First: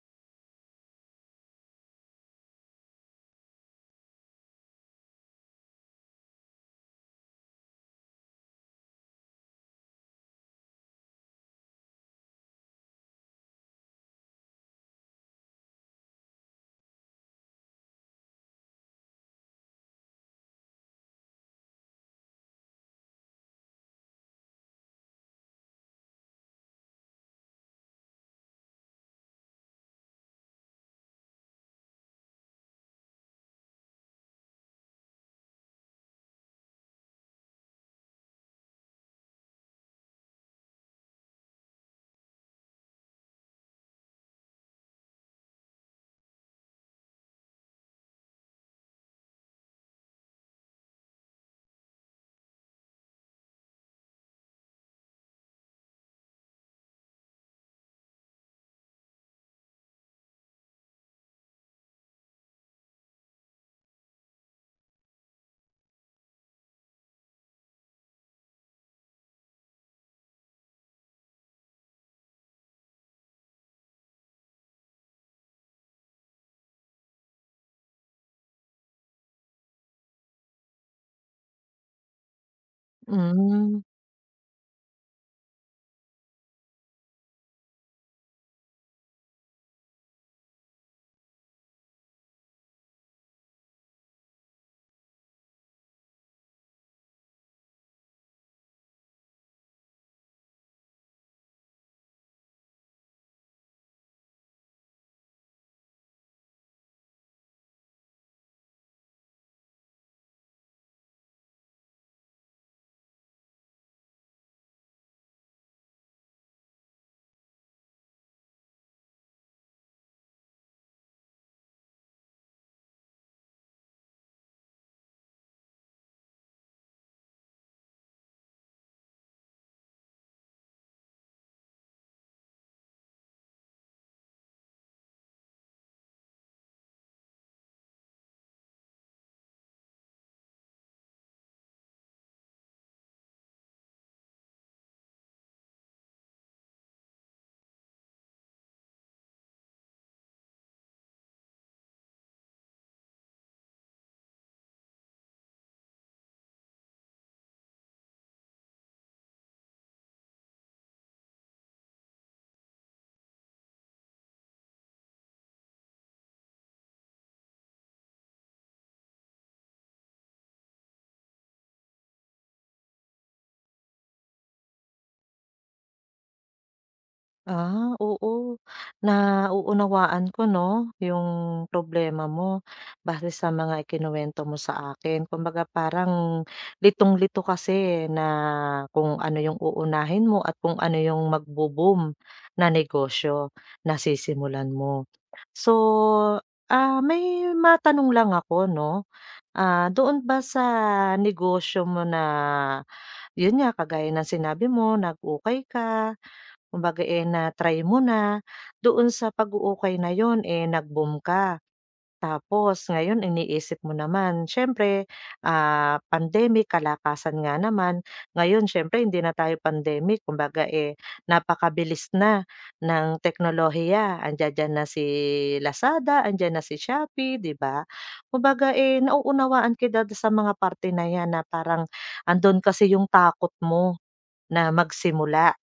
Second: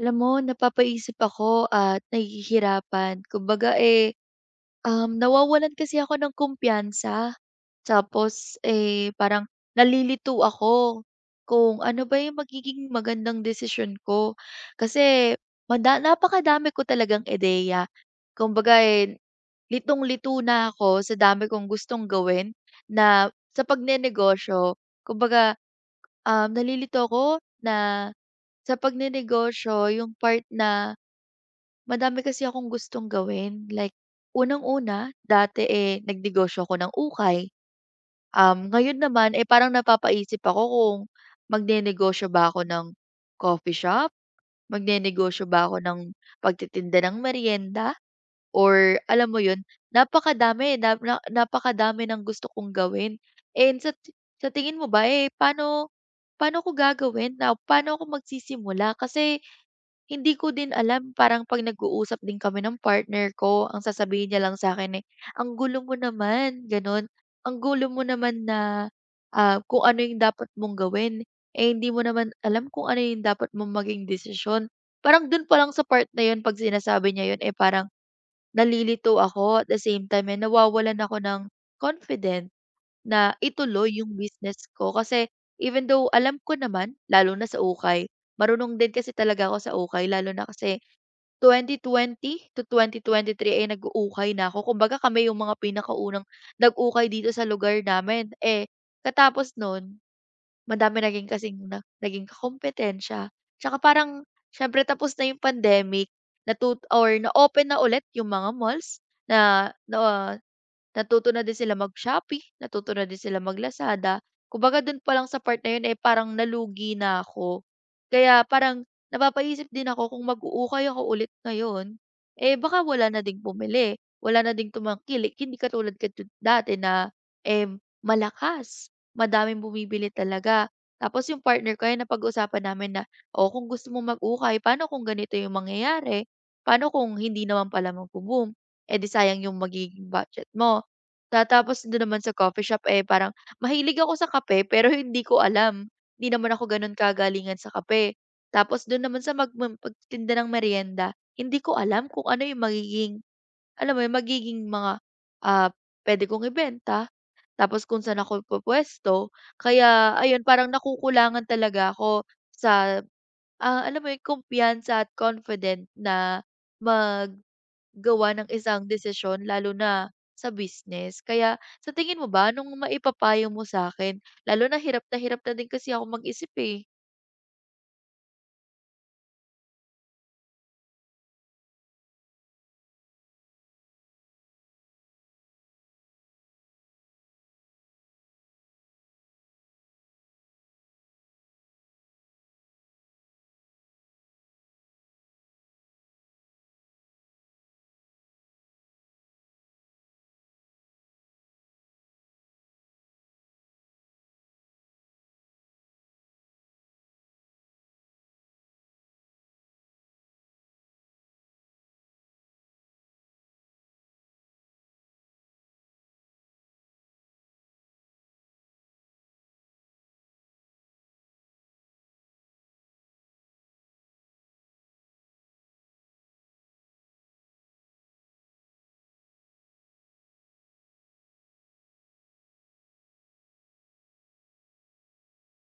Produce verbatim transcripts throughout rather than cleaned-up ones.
Alam mo, napapaisip ako at nahihirapan. Kumbaga, eh, um, nawawalan kasi ako ng kumpiyansa. Tapos, eh, parang nalilito ako kung ano ba yung magiging magandang desisyon ko. Kasi mada napakadami ko talagang ideya. Kumbaga, eh, litong-lito na ako sa dami kong gustong gawin na sa pagnenegosyo. Kumbaga, um, nalilito ako na sa pagnenegosyo, yung part na madami kasi akong gustong gawin. Like unang-una, dati, eh, nagnegosyo ako ng ukay. Um, ngayon naman, eh, parang napapaisip ako kung magnenegosyo ba ako ng coffee shop. Magnenegosyo ba ako ng pagtitinda ng meryenda, or alam mo yun, napakadami na na napakadami ng gusto kong gawin. And sa ti sa tingin mo ba, eh, paano, paano ko gagawin, na paano ako magsisimula? Kasi hindi ko din alam. Parang 'pag nag-uusap din kami ng partner ko, ang sasabihin niya lang sa akin, eh, "Ang gulo mo naman," gano'n. "Ang gulo mo naman na, ah, kung ano yung dapat mong gawin, eh, hindi mo naman alam kung ano yung dapat mong maging desisyon." Parang dun pa lang sa part na 'yon, 'pag sinasabi niya 'yon, eh, parang nalilito ako at the same time, eh, nawawalan ako ng confident. Na Hmm, ituloy yung business ko kasi even though alam ko naman, lalo na sa ukay, marunong din kasi talaga ako sa ukay. Lalo na kasi twenty twenty to twenty twenty-three ay nag-ukay na ako. Kumbaga kami yung mga pinakaunang nag-ukay dito sa lugar namin. Eh, katapos nun, madami naging kasing na naging kompetensya. Tsaka parang syempre tapos na yung pandemic, natut or na-open na ulit yung mga malls na na Natuto na din sila mag-Shopee, natuto na din sila mag-Lazada. Kumbaga dun pa lang sa part na yun, eh, parang nalugi na ako. Kaya parang napapaisip din ako kung mag-uukay ako ulit ngayon, eh, baka wala na ding bumili, wala na ding tumangkilik. Hindi katulad katu dati na, eh, malakas, madaming bumibili talaga. Tapos yung partner ko, ayan, napag-usapan namin na, "Oh, kung gusto mong mag-ukay, paano kung ganito yung mangyayari? Paano kung hindi naman pala magbo-boom? Eh, di sayang yung magiging budget mo." Tatapos do'n naman sa coffee shop, eh, parang mahilig ako sa kape pero hindi ko alam. Hindi naman ako gano'n kagalingan sa kape. Tapos do'n naman sa magmam pagtitinda ng meryenda, hindi ko alam kung ano 'yung magiging, alam mo 'yun, magiging mga, ah, puwede kong ibenta, tapos kung saan ako pupuwesto. Kaya ayun, parang nakukulangan talaga ako sa, ah, alam mo yun, kumpiyansa at confident na maggawa ng isang desisyon, lalo na sa business. Kaya sa tingin mo ba, nung maipapayo mo sa akin? Lalo na hirap na hirap na din kasi ako mag-isip, eh. Ah, oo. Nauunawaan ko 'no, yung problema mo base sa mga ikinuwento mo sa akin. Kumbaga parang litong-lito kasi na kung ano yung uunahin mo at kung ano yung magbo-boom na negosyo na sisimulan mo. So, ah, may matanong lang ako 'no, ah, doon ba sa negosyo mo na yun nga, kagaya ng sinabi mo nag-ukay ka. Kumbaga, eh, na-try mo na, doon sa pag-uukay na yun, eh, nag-boom ka. Tapos ngayon iniisip mo naman, siyempre, ah, pandemic, kalakasan nga naman. Ngayon siyempre hindi na tayo pandemic, kumbaga, eh, napakabilis na ng teknolohiya. Andiya-diyan na si Lazada, andiyan na si Shopee, 'di ba? Kumbaga, eh, nauunawaan kita sa mga parte na 'yan na parang andon kasi yung takot mo na magsimula,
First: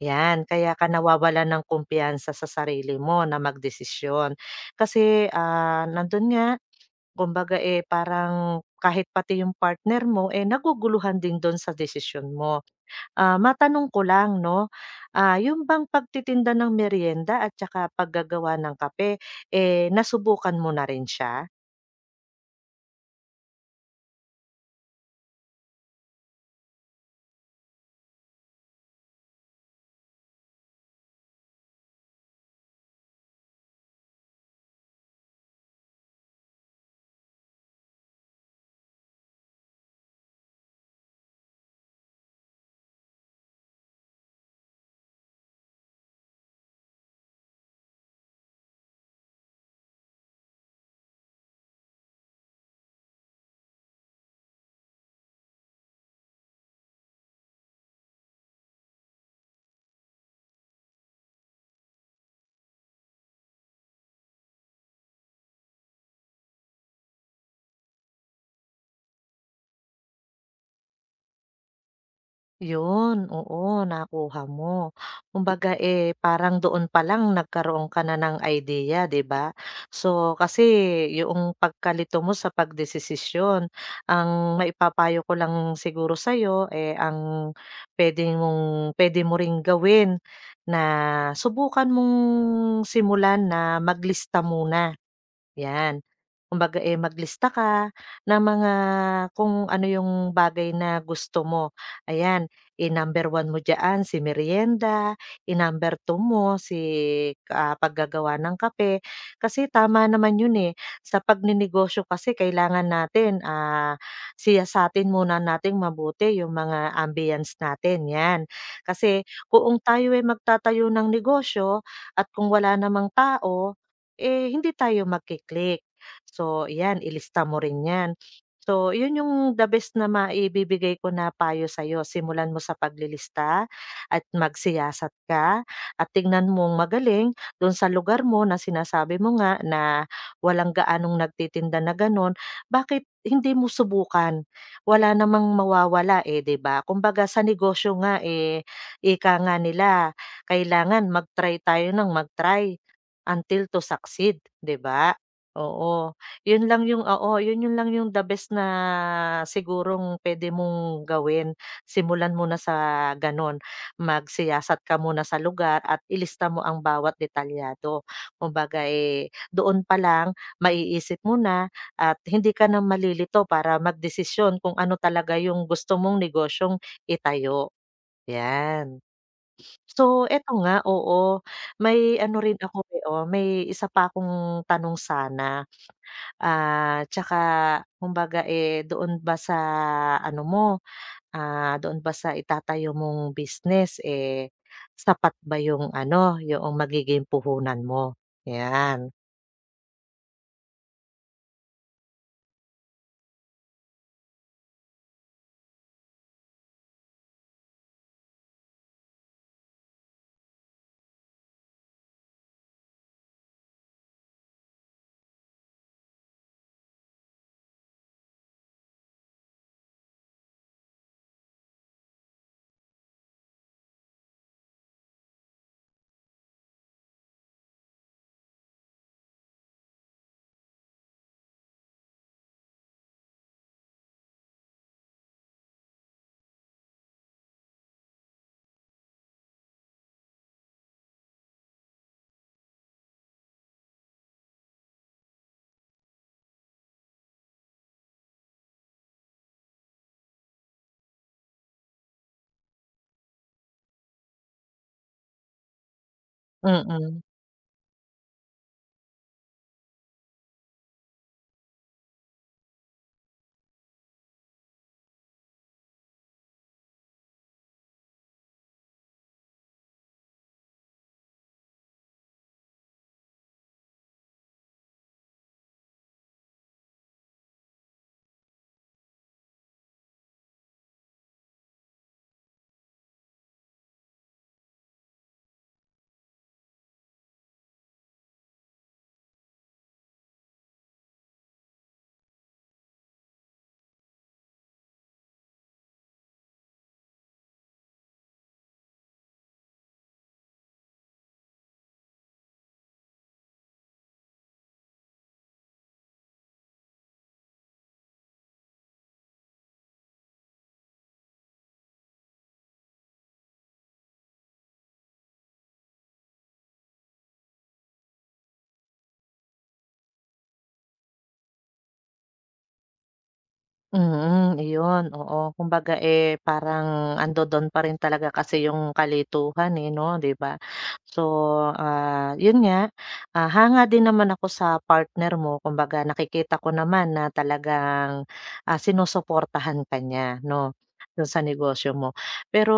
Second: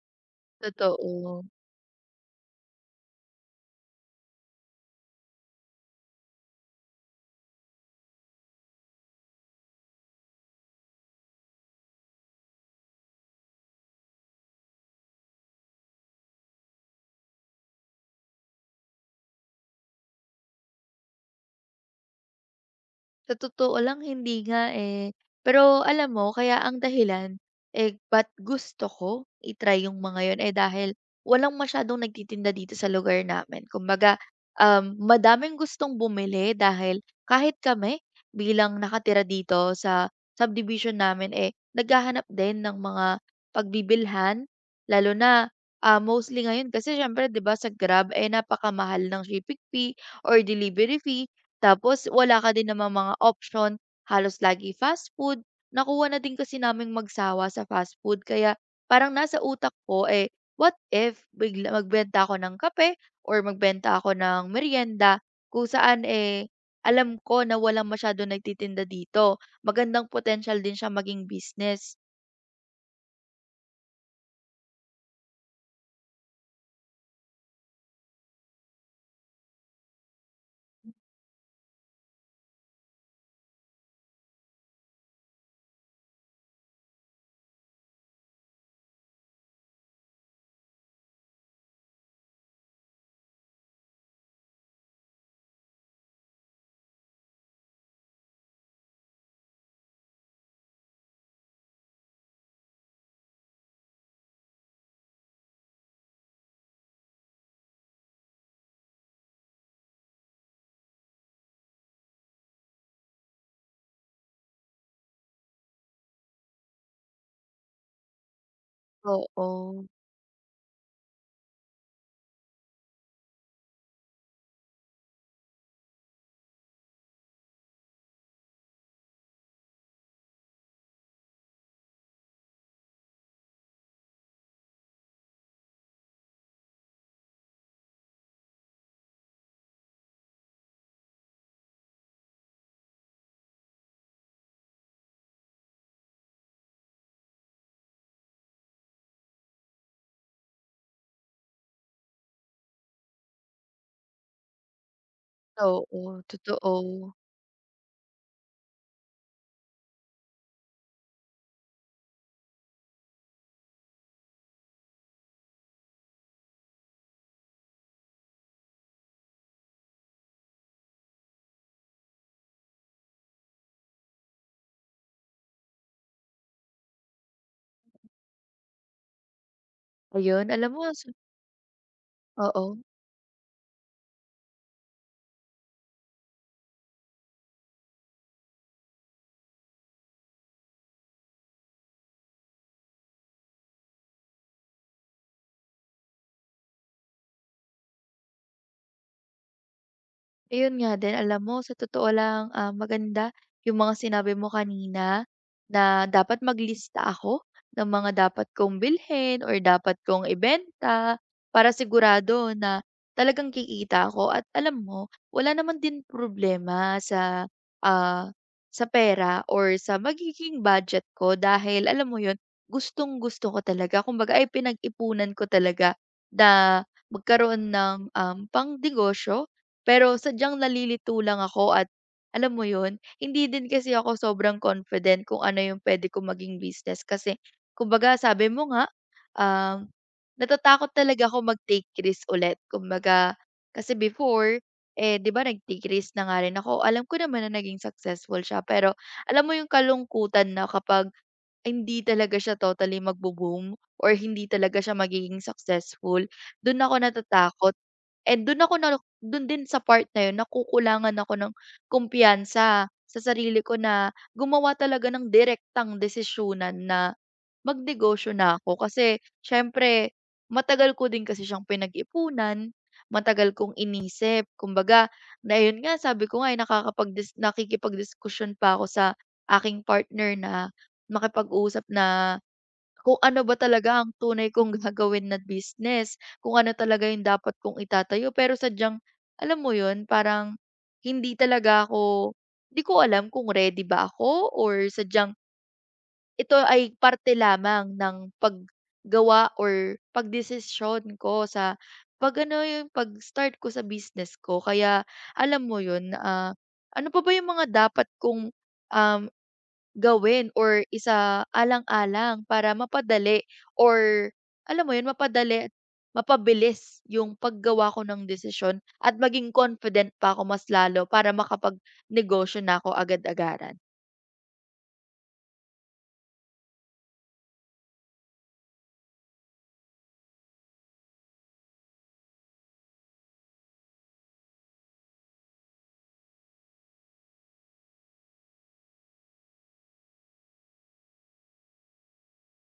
'yan. Kaya ka Totoo. nawawalan ng kumpiyansa sa sarili mo na magdesisyon. Kasi, ah, nando'n nga, kumbaga, eh, parang kahit pati yung partner mo, eh, naguguluhan din do'n sa desisyon mo. Ah, matanong ko lang 'no, ah, yun bang pagtitinda ng merienda at saka paggagawa ng kape, eh, nasubukan mo na rin siya? Sa totoo lang, hindi nga, eh. Pero alam mo kaya ang dahilan, eh, ba't gusto ko i yung mga yun, eh, dahil walang masyadong nagtitinda dito sa lugar namin. Kumbaga, um, madaming gustong bumili dahil kahit kami, bilang nakatira dito sa subdivision namin, eh, naghahanap din ng mga pagbibilhan. Lalo na, ah, mostly ngayon kasi siyempre, 'di ba, sa Grab, eh, napakamahal ng shipping fee or delivery fee. Tapos wala ka din namang mga option, halos lagi fast food. Nakuha na din kasi naming magsawa sa fast food, kaya parang nasa utak ko, eh, what if bigla magbenta ako ng kape or magbenta ako ng merienda kung saan, eh, alam ko na walang masyado nagtitinda dito. Magandang potential din siya maging business. Yun, oo, nakuha mo. Kumbaga, eh, parang doon pa lang nagkaroon ka na ng idea, 'di ba? So, kasi yung pagkalito mo sa pagdesisisyon, ang maipapayo ko lang siguro sa'yo, eh, ang pwede mong pwede mo ring gawin na subukan mong simulan na maglista muna. 'Yan. Kumbaga, eh, maglista ka ng mga kung ano yung bagay na gusto mo. Ayan, i-number one mo diyaan si Merienda, i-number dalawa mo si, ah, paggagawa ng kape. Kasi tama naman yun, eh. Sa pagnenegosyo kasi kailangan natin, ah, siyasatin muna nating mabuti yung mga ambience natin, 'yan. Kasi kung Oo, tayo ay magtatayo ng negosyo at kung wala namang tao, eh, hindi tayo magki. So, yan ilista mo rin yan. So, yun yung the best na maibibigay ko na payo sa'yo. Simulan mo sa paglilista at magsiyasat ka at tingnan mong magaling dun sa lugar mo na sinasabi mo nga na walang gaanong nagtitinda na ganun, bakit hindi mo subukan? Wala namang mawawala, eh, 'di ba? Kumbaga sa negosyo nga, eh, ika nga nila, kailangan mag-try tayo ng mag-try. Until to succeed, 'di ba? oo, Oo, yun totoo. lang yung oo, yun yun lang yung the best na sigurong puwede mong gawin. Simulan mo na sa gano'n, magsiyasat ka muna sa lugar at ilista mo ang bawat detalyado. Kumbaga, eh, doon pa lang maiisip mo na at hindi ka na malilito para magdesisyon kung ano talaga yung gusto mong negosyong itayo, 'yan. So, Ayun, eto alam nga, mo, so oo, may ano rin oo. ako, eh, oh, may isa pa akong tanong sana, ah, tsaka kumbaga, eh, doon ba sa ano mo, ah, doon ba sa itatayo mong business, eh, sapat ba yung ano, yung magiging puhunan mo? 'Yan. Ayun nga din, alam mo, sa totoo lang, ah, maganda yung mga sinabi mo kanina na dapat maglista ako ng mga dapat kong bilhin or dapat kong ibenta, para sigurado na talagang kikita ako. At alam mo, wala naman din problema sa, ah, sa pera or sa magiging budget ko, dahil alam mo yun, gustong-gusto ko talaga, kumbaga, ay pinag-ipunan ko talaga na magkaroon ng, um, pangnegosyo, pero sadyang nalilito lang ako. At alam mo 'yun, hindi din kasi ako sobrang confident kung ano yung puwede kong maging business. Kasi kumbaga, sabi mo nga, um, natatakot talaga ako mag-take risk ulit. Kumbaga kasi before, eh, 'di ba, nag-take risk na nga rin ako. Alam ko naman na naging successful siya, pero alam mo yung kalungkutan na kapag hindi talaga siya totally magbo-boom or hindi talaga siya magiging successful, dun ako mm. natatakot. And dun ako na dun din sa part na yun, nakukulangan ako ng kumpiyansa sa sarili ko na gumawa talaga ng direktang desisyonan na magnegosyo na ako. Kasi siyempre matagal ko din kasi siyang pinag-ipunan, matagal kong inisip. Kumbaga na yun nga, sabi ko nga, eh, nakakapag dis nakikipagdiskusyon pa ako sa aking partner, na makipag-usap na kung ano ba talaga ang tunay kong gagawin na business, kung ano talaga yung dapat kong itatayo. Pero sadyang, alam mo yun, parang hindi talaga ako, hindi ko alam kung ready ba ako or sadyang ito ay parte lamang ng paggawa or pagdesisyon ko sa pag-ano, yung pag-start ko sa business ko. Kaya alam mo yun, ah, ano pa ba yung mga dapat kong, um, gawin or isa alang alang para mapadali or alam mo yun, mapadali at mapabilis yung paggawa ko ng desisyon at maging confident pa ako mas lalo para makapag-negosyo na ako agad-agaran. Mhm, iyon, oo. Kumbaga, eh, parang andodo'n pa rin talaga kasi yung kalituhan, eh, 'no, 'di ba? So, ah, yun nga, ah, hanga din naman ako sa partner mo. Kumbaga, nakikita ko naman na talagang, ah, sinusuportahan ka niya 'no, dun sa negosyo mo. Pero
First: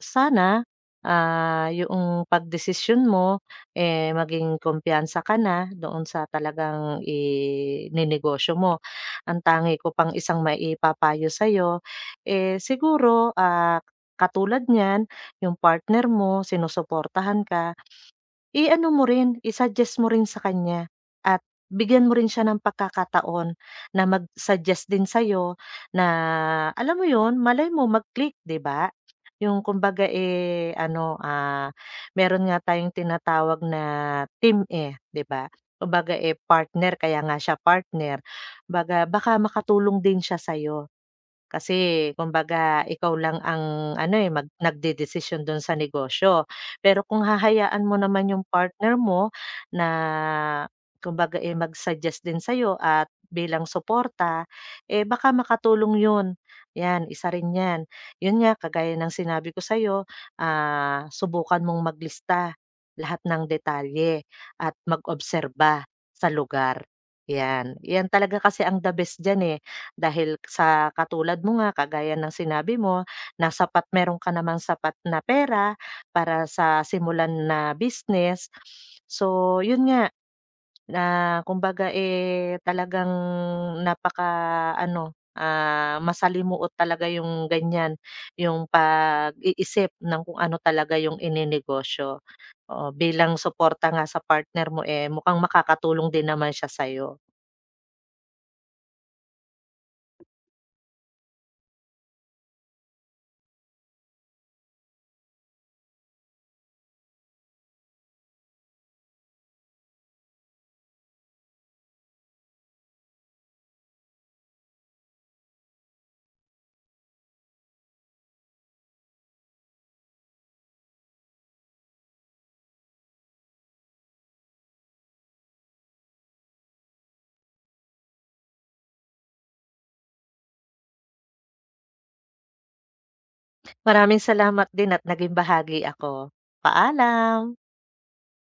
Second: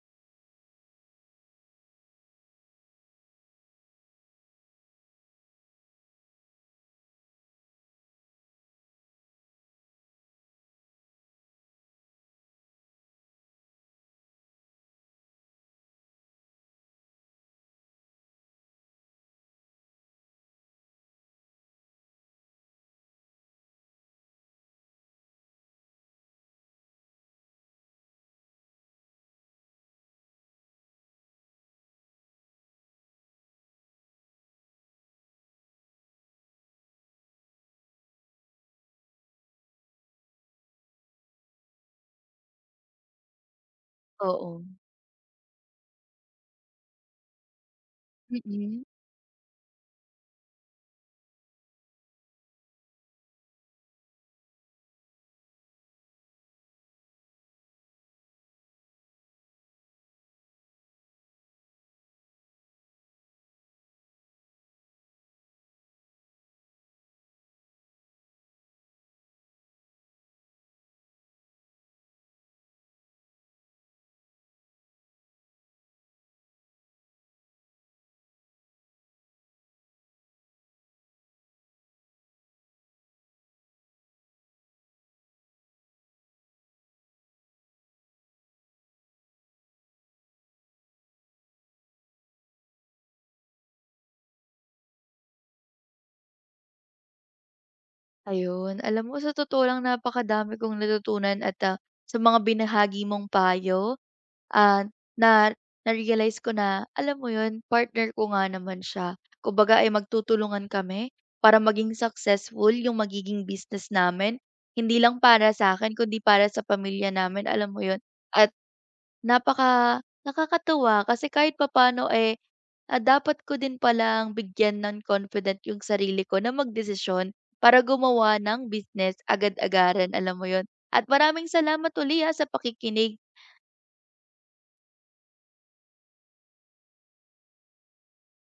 sana, ah, yoong pagdesisyon mo, eh, maging kumpiyansa ka na doon sa talagang ininegosyo mo ang tangi ko pang isang maipapayo sa'yo, eh, siguro, ah, katulad niyan, yung partner mo, sinusuportahan ka, I-ano mo rin, i-suggest mo rin sa kanya at bigyan mo rin siya ng pagkakataon na mag-suggest din sa'yo na alam mo yun, malay mo mag-click, 'di ba? Yung kumbaga, eh, ano, ah, meron nga tayong tinatawag na team, eh, 'di ba? Kumbaga, eh, partner kaya nga siya partner. Baga baka makatulong din siya sa'yo. Kasi kumbaga ikaw lang ang ano, eh, mag Oo. nagdedesisyon dun sa negosyo. Pero kung hahayaan mo naman yung Mm. partner mo na kumbaga, eh, mag-suggest din sa'yo at bilang suporta, eh, baka makatulong yun. 'Yan, isa rin 'yan. Yun nga, kagaya ng sinabi ko sa ah, subukan mong maglista lahat ng detalye at mag-obserba sa lugar, 'yan. 'Yan talaga kasi ang the best diyan, eh. Dahil sa katulad mo nga, kagaya ng sinabi mo, na sapat meron ka namang sapat na pera para sa simulan na business. So, yun nga, na kumbaga, eh, talagang napaka-ano, ah, masalimuot talaga yung ganyan, yung pag-iisip ng kung ano talaga yung ininegosyo. Oo, bilang suporta nga sa partner mo, eh, mukhang makakatulong din naman siya sa'yo. Ayun, alam mo, sa totoo lang napakadami kong natutunan at, ah, sa mga binahagi mong payo, ah, na na-realize ko na, alam mo yun, partner ko nga naman siya. Kumbaga ay magtutulungan kami para maging successful yung magiging business namin. Hindi lang para sa akin kundi para sa pamilya namin, alam mo yun? At napaka nakakatuwa kasi kahit papaano, eh, ah, dapat ko din palang bigyan ng confident yung sarili ko na magdesisyon para gumawa ng business agad-agaran, alam mo yon. At maraming salamat uli, ah, sa pakikinig. Maraming salamat din at naging bahagi ako. Paalam.